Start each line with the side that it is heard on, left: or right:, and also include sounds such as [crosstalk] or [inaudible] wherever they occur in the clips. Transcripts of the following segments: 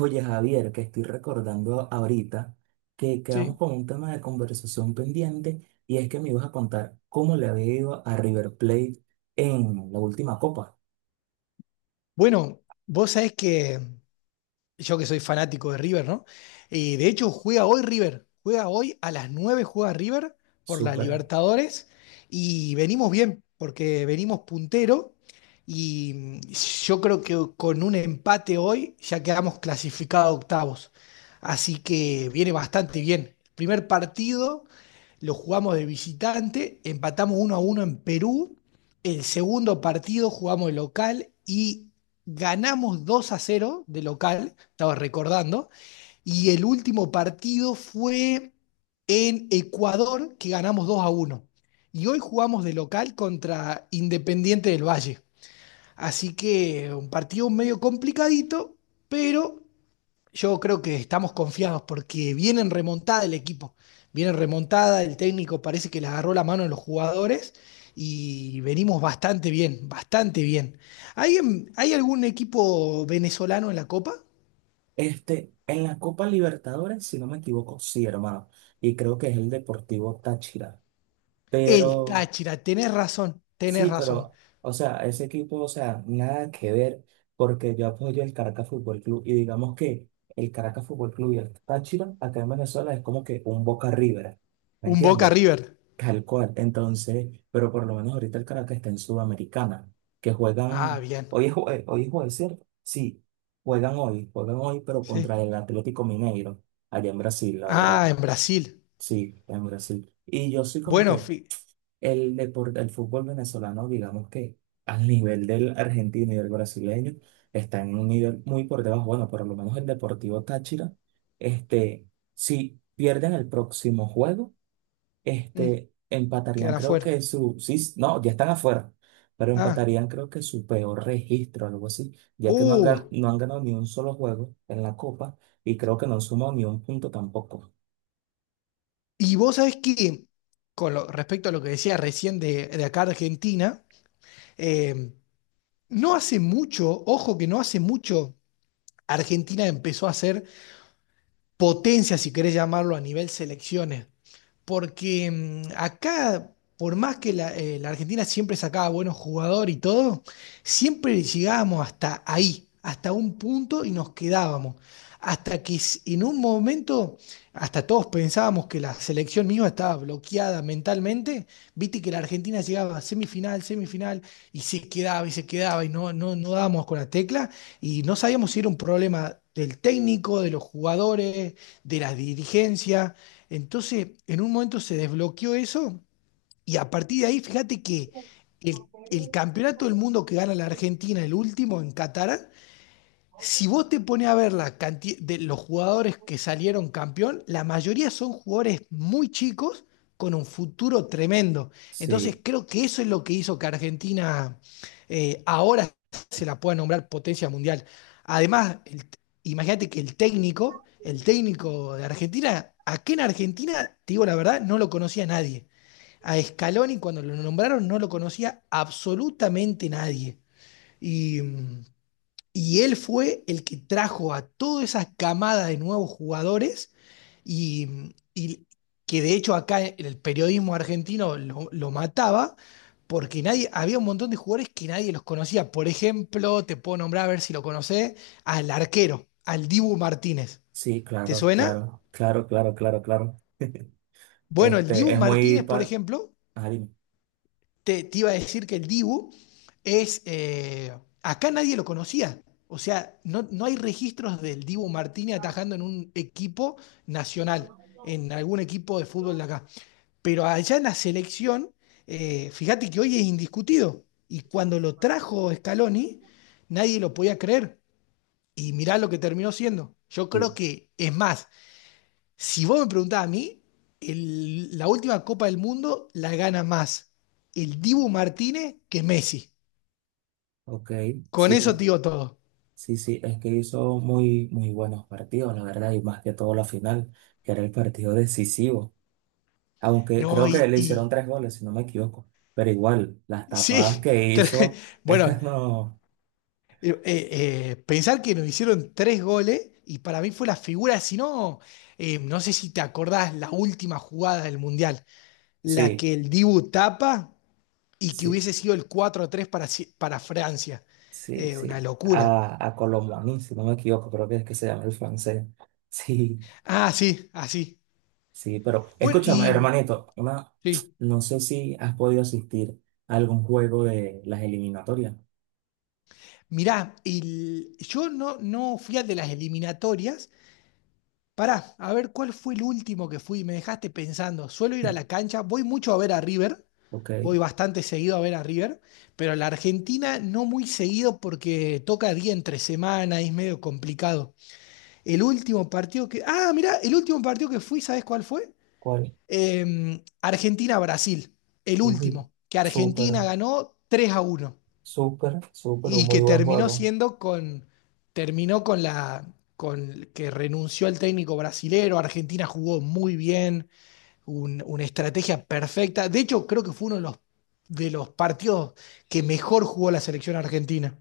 right: Oye, Javier, que estoy recordando ahorita que quedamos
left: Sí.
right: con un tema de conversación pendiente y es que me ibas a contar cómo le había ido a River Plate en la última copa.
left: Bueno, vos sabés que yo que soy fanático de River, ¿no? Y de hecho juega hoy River, juega hoy a las 9 juega River por las
right: Súper.
left: Libertadores y venimos bien, porque venimos puntero y yo creo que con un empate hoy ya quedamos clasificados a octavos. Así que viene bastante bien. Primer partido lo jugamos de visitante, empatamos 1-1 en Perú. El segundo partido jugamos de local y ganamos 2-0 de local estaba recordando. Y el último partido fue en Ecuador, que ganamos 2-1. Y hoy jugamos de local contra Independiente del Valle. Así que un partido medio complicadito, pero yo creo que estamos confiados porque viene en remontada el equipo. Viene en remontada, el técnico parece que le agarró la mano a los jugadores y venimos bastante bien, bastante bien. ¿Hay algún equipo venezolano en la Copa?
right: Este, en la Copa Libertadores, si no me equivoco, sí, hermano. Y creo que es el Deportivo Táchira.
left: El
right: Pero.
left: Táchira, tenés razón, tenés
right: Sí,
left: razón.
right: pero, o sea, ese equipo, o sea, nada que ver, porque yo apoyo el Caracas Fútbol Club y digamos que el Caracas Fútbol Club y el Táchira acá en Venezuela es como que un Boca River, ¿me
left: Un Boca
right: entiendes?
left: River.
right: Tal cual. Entonces, pero por lo menos ahorita el Caracas está en Sudamericana, que
left: Ah,
right: juegan,
left: bien.
right: hoy es jueves, ¿cierto? Sí, juegan hoy, pero contra
left: Sí.
right: el Atlético Mineiro, allá en Brasil, la
left: Ah, en
right: verdad.
left: Brasil.
right: Sí, en Brasil. Y yo soy como
left: Bueno,
right: que. El deporte, el fútbol venezolano, digamos que al nivel del argentino y del brasileño, está en un nivel muy por debajo. Bueno, por lo menos el Deportivo Táchira, este, si pierden el próximo juego,
left: mm,
right: este, empatarían,
left: quedan
right: creo
left: afuera.
right: que su, sí, no, ya están afuera, pero
left: Ah,
right: empatarían, creo que su peor registro, algo así, ya que no han,
left: uh.
right: no han ganado ni un solo juego en la Copa y creo que no han sumado ni un punto tampoco.
left: Y vos sabés que, con respecto a lo que decía recién de acá Argentina, eh, no hace mucho, ojo que no hace mucho, Argentina empezó a ser potencia, si querés llamarlo, a nivel selecciones. Porque acá, por más que la Argentina siempre sacaba buenos jugadores y todo, siempre llegábamos hasta ahí, hasta un punto y nos quedábamos. Hasta que en un momento, hasta todos pensábamos que la selección misma estaba bloqueada mentalmente, viste que la Argentina llegaba a semifinal, semifinal, y se quedaba y se quedaba y no, no, no dábamos con la tecla y no sabíamos si era un problema del técnico, de los jugadores, de la dirigencia. Entonces, en un momento se desbloqueó eso y a partir de ahí, fíjate que el campeonato del mundo que gana la Argentina, el último en Qatar, si vos te pones a ver la cantidad de los jugadores que salieron campeón, la mayoría son jugadores muy chicos con un futuro tremendo. Entonces
right: Sí,
left: creo que eso es lo que hizo que Argentina ahora se la pueda nombrar potencia mundial. Además, imagínate que el técnico de Argentina, aquí en Argentina, te digo la verdad, no lo conocía nadie. A Scaloni cuando lo nombraron no lo conocía absolutamente nadie. Y y él fue el que trajo a toda esa camada de nuevos jugadores y que de hecho acá el periodismo argentino lo mataba porque nadie, había un montón de jugadores que nadie los conocía. Por ejemplo, te puedo nombrar a ver si lo conocés, al arquero, al Dibu Martínez.
right: sí,
left: ¿Te
right: claro,
left: suena?
right: claro, claro, claro, claro, claro.
left: Bueno, el
right: Este,
left: Dibu
right: es muy.
left: Martínez, por ejemplo,
right: Ah, dime.
left: te iba a decir que el Dibu es, acá nadie lo conocía. O sea, no, no hay registros del Dibu Martínez atajando en un equipo nacional, en algún equipo de fútbol de acá. Pero allá en la selección, fíjate que hoy es indiscutido. Y cuando lo trajo Scaloni, nadie lo podía creer. Y mirá lo que terminó siendo. Yo creo
right: Sí,
left: que, es más, si vos me preguntás a mí, la última Copa del Mundo la gana más el Dibu Martínez que Messi.
right: ok,
left: Con
right: sí,
left: eso te digo todo.
right: sí, sí, es que hizo muy, muy buenos partidos, la verdad, y más que todo la final, que era el partido decisivo. Aunque
left: No,
right: creo que le hicieron tres goles, si no me equivoco, pero igual, las tapadas
left: sí,
right: que
left: [laughs] tre-
right: hizo,
left: bueno,
right: [laughs] no,
left: pensar que nos hicieron 3 goles y para mí fue la figura, si no, no sé si te acordás la última jugada del Mundial, la
right: sí,
left: que el Dibu tapa y que
right: sí,
left: hubiese sido el 4 tres para, para Francia.
right: sí,
left: Una
right: sí,
left: locura.
right: a Colomboani, si no me equivoco, creo que es que se llama el francés, [laughs] sí.
left: Ah, sí, así.
right: Sí, pero
left: Bueno,
right: escúchame,
left: y.
right: hermanito, una,
left: Sí.
right: no sé si has podido asistir a algún juego de las eliminatorias,
left: Mirá, yo no fui al de las eliminatorias. Pará, a ver cuál fue el último que fui. Me dejaste pensando. Suelo ir a la cancha, voy mucho a ver a River.
right: ¿ok?
left: Voy bastante seguido a ver a River, pero a la Argentina no muy seguido porque toca día entre semana y es medio complicado. El último partido que. Ah, mirá, el último partido que fui, ¿sabes cuál fue?
right: ¿Cuál?
left: Argentina-Brasil. El
right: Uy,
left: último, que
right: súper,
left: Argentina ganó 3-1.
right: súper, súper, un
left: Y
right: muy
left: que
right: buen
left: terminó
right: juego.
left: siendo con, terminó con la, con que renunció el técnico brasilero, Argentina jugó muy bien, una estrategia perfecta. De hecho, creo que fue uno de los partidos que mejor jugó la selección argentina,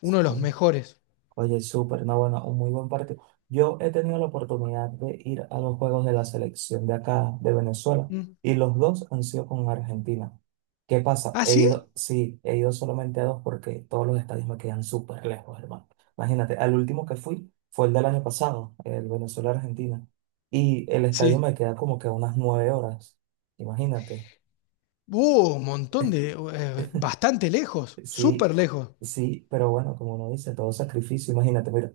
left: uno de los mejores.
right: Oye, súper, no, bueno, un muy buen partido. Yo he tenido la oportunidad de ir a los juegos de la selección de acá, de Venezuela,
left: Mm.
right: y los dos han sido con Argentina. ¿Qué pasa?
left: ¿Ah,
right: He
left: sí?
right: ido, sí, he ido solamente a dos porque todos los estadios me quedan súper lejos, hermano. Imagínate, al último que fui fue el del año pasado, el Venezuela-Argentina, y el estadio
left: Sí.
right: me queda como que a unas 9 horas. Imagínate,
left: Hubo un montón de, bastante lejos,
right: sí,
left: súper lejos.
right: sí, pero bueno, como uno dice, todo sacrificio, imagínate, mira.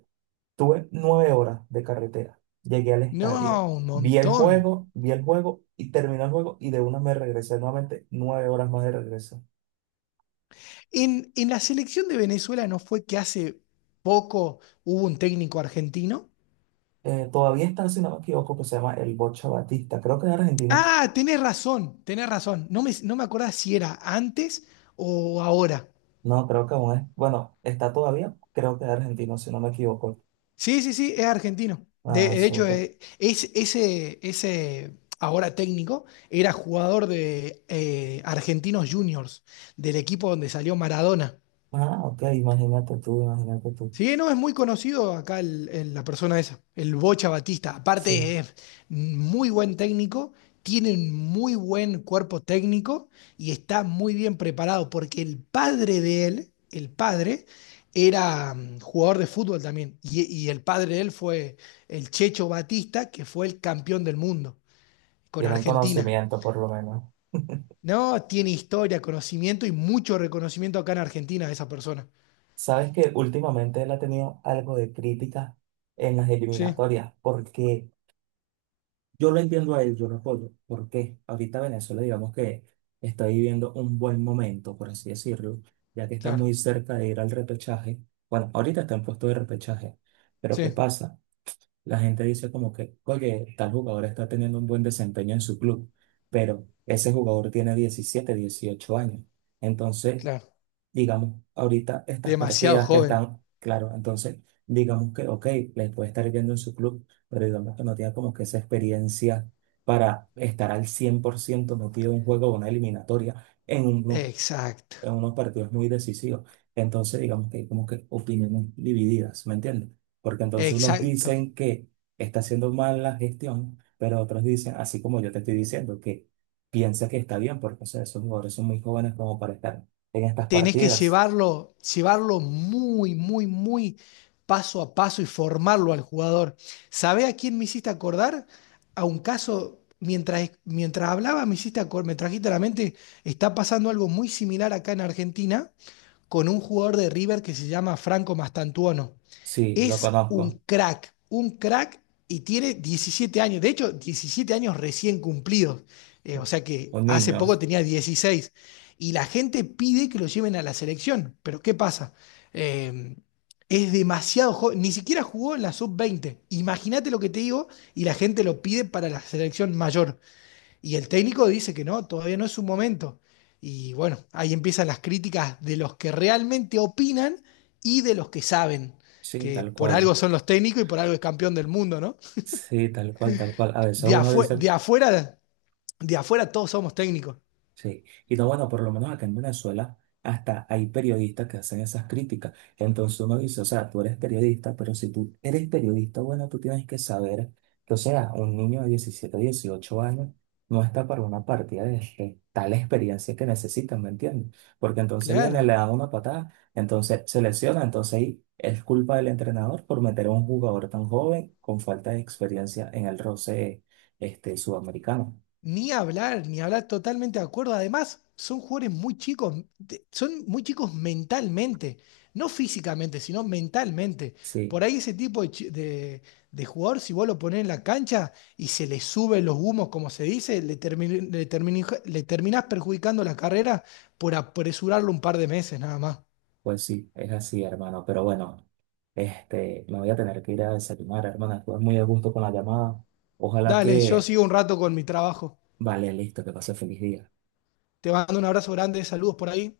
right: Tuve 9 horas de carretera. Llegué al
left: No,
right: estadio.
left: un montón.
right: Vi el juego y terminó el juego y de una me regresé nuevamente 9 horas más de regreso.
left: En la selección de Venezuela no fue que hace poco hubo un técnico argentino.
right: Todavía está, si no me equivoco, que se llama el Bocha Batista. Creo que es argentino.
left: Ah, tenés razón, tenés razón. No me acordaba si era antes o ahora.
right: No, creo que aún es. Bueno, está todavía. Creo que es argentino, si no me equivoco.
left: Sí, sí, sí, es argentino. De,
right: Ah,
left: de hecho,
right: súper.
left: ese ahora técnico era jugador de Argentinos Juniors, del equipo donde salió Maradona.
right: Ah, ok, imagínate tú, imagínate tú.
left: Sí, no, es muy conocido acá la persona esa, el Bocha Batista.
right: Sí,
left: Aparte es muy buen técnico, tiene un muy buen cuerpo técnico y está muy bien preparado porque el padre de él, el padre, era jugador de fútbol también. Y el padre de él fue el Checho Batista, que fue el campeón del mundo con
right: tienen
left: Argentina.
right: conocimiento por lo menos. [laughs]
left: No, tiene historia, conocimiento y mucho reconocimiento acá en Argentina esa persona.
right: Sabes que últimamente él ha tenido algo de crítica en las
left: Sí,
right: eliminatorias, porque yo lo entiendo a él, yo lo apoyo, porque ahorita Venezuela, digamos que está viviendo un buen momento, por así decirlo, ya que está muy
left: claro,
right: cerca de ir al repechaje. Bueno, ahorita está en puesto de repechaje, pero ¿qué
left: sí,
right: pasa? La gente dice como que, oye, tal jugador está teniendo un buen desempeño en su club, pero ese jugador tiene 17 18 años. Entonces,
left: claro.
right: digamos, ahorita estas
left: Demasiado
right: partidas que
left: joven.
right: están, claro, entonces, digamos que, ok, les puede estar yendo en su club, pero digamos que no tiene como que esa experiencia para estar al 100% metido en un juego o una eliminatoria
left: Exacto,
right: en unos partidos muy decisivos. Entonces, digamos que hay como que opiniones divididas, ¿me entiendes? Porque entonces unos
left: exacto.
right: dicen que está haciendo mal la gestión, pero otros dicen, así como yo te estoy diciendo, que piensa que está bien, porque o sea, esos jugadores son muy jóvenes como para estar en estas
left: Tenés que
right: partidas.
left: llevarlo, llevarlo muy, muy, muy paso a paso y formarlo al jugador. ¿Sabés a quién me hiciste acordar? A un caso, mientras hablaba, me trajiste a la mente, está pasando algo muy similar acá en Argentina con un jugador de River que se llama Franco Mastantuono.
right: Sí, lo
left: Es
right: conozco.
left: un crack y tiene 17 años, de hecho 17 años recién cumplidos, o sea que
right: Un
left: hace
right: niño.
left: poco tenía 16 y la gente pide que lo lleven a la selección, pero ¿qué pasa? Eh, es demasiado joven, ni siquiera jugó en la sub 20 imagínate lo que te digo y la gente lo pide para la selección mayor. Y el técnico dice que no, todavía no es su momento. Y bueno, ahí empiezan las críticas de los que realmente opinan y de los que saben,
right: Sí,
left: que
right: tal
left: por algo
right: cual.
left: son los técnicos y por algo es campeón del mundo, ¿no?
right: Sí, tal cual, tal cual. A veces
left: De,
right: uno dice
left: de afuera todos somos técnicos.
right: sí, y no, bueno, por lo menos acá en Venezuela hasta hay periodistas que hacen esas críticas. Entonces uno dice, o sea, tú eres periodista, pero si tú eres periodista, bueno, tú tienes que saber que, o sea, un niño de 17 18 años no está para una partida de tal experiencia que necesitan, ¿me entiendes? Porque entonces
left: Claro.
right: viene, le dan una patada, entonces se lesiona, entonces ahí es culpa del entrenador por meter a un jugador tan joven con falta de experiencia en el roce, este, sudamericano.
left: Ni hablar, ni hablar, totalmente de acuerdo. Además, son jugadores muy chicos, son muy chicos mentalmente, no físicamente, sino mentalmente. Por
right: Sí,
left: ahí ese tipo de, de jugador, si vos lo ponés en la cancha y se le suben los humos, como se dice, le terminás perjudicando la carrera por apresurarlo un par de meses nada más.
right: pues sí, es así, hermano. Pero bueno, este, me voy a tener que ir a desayunar, hermano. Estuve muy a gusto con la llamada. Ojalá
left: Dale, yo
right: que,
left: sigo un rato con mi trabajo.
right: vale, listo, que pase feliz día.
left: Te mando un abrazo grande, saludos por ahí.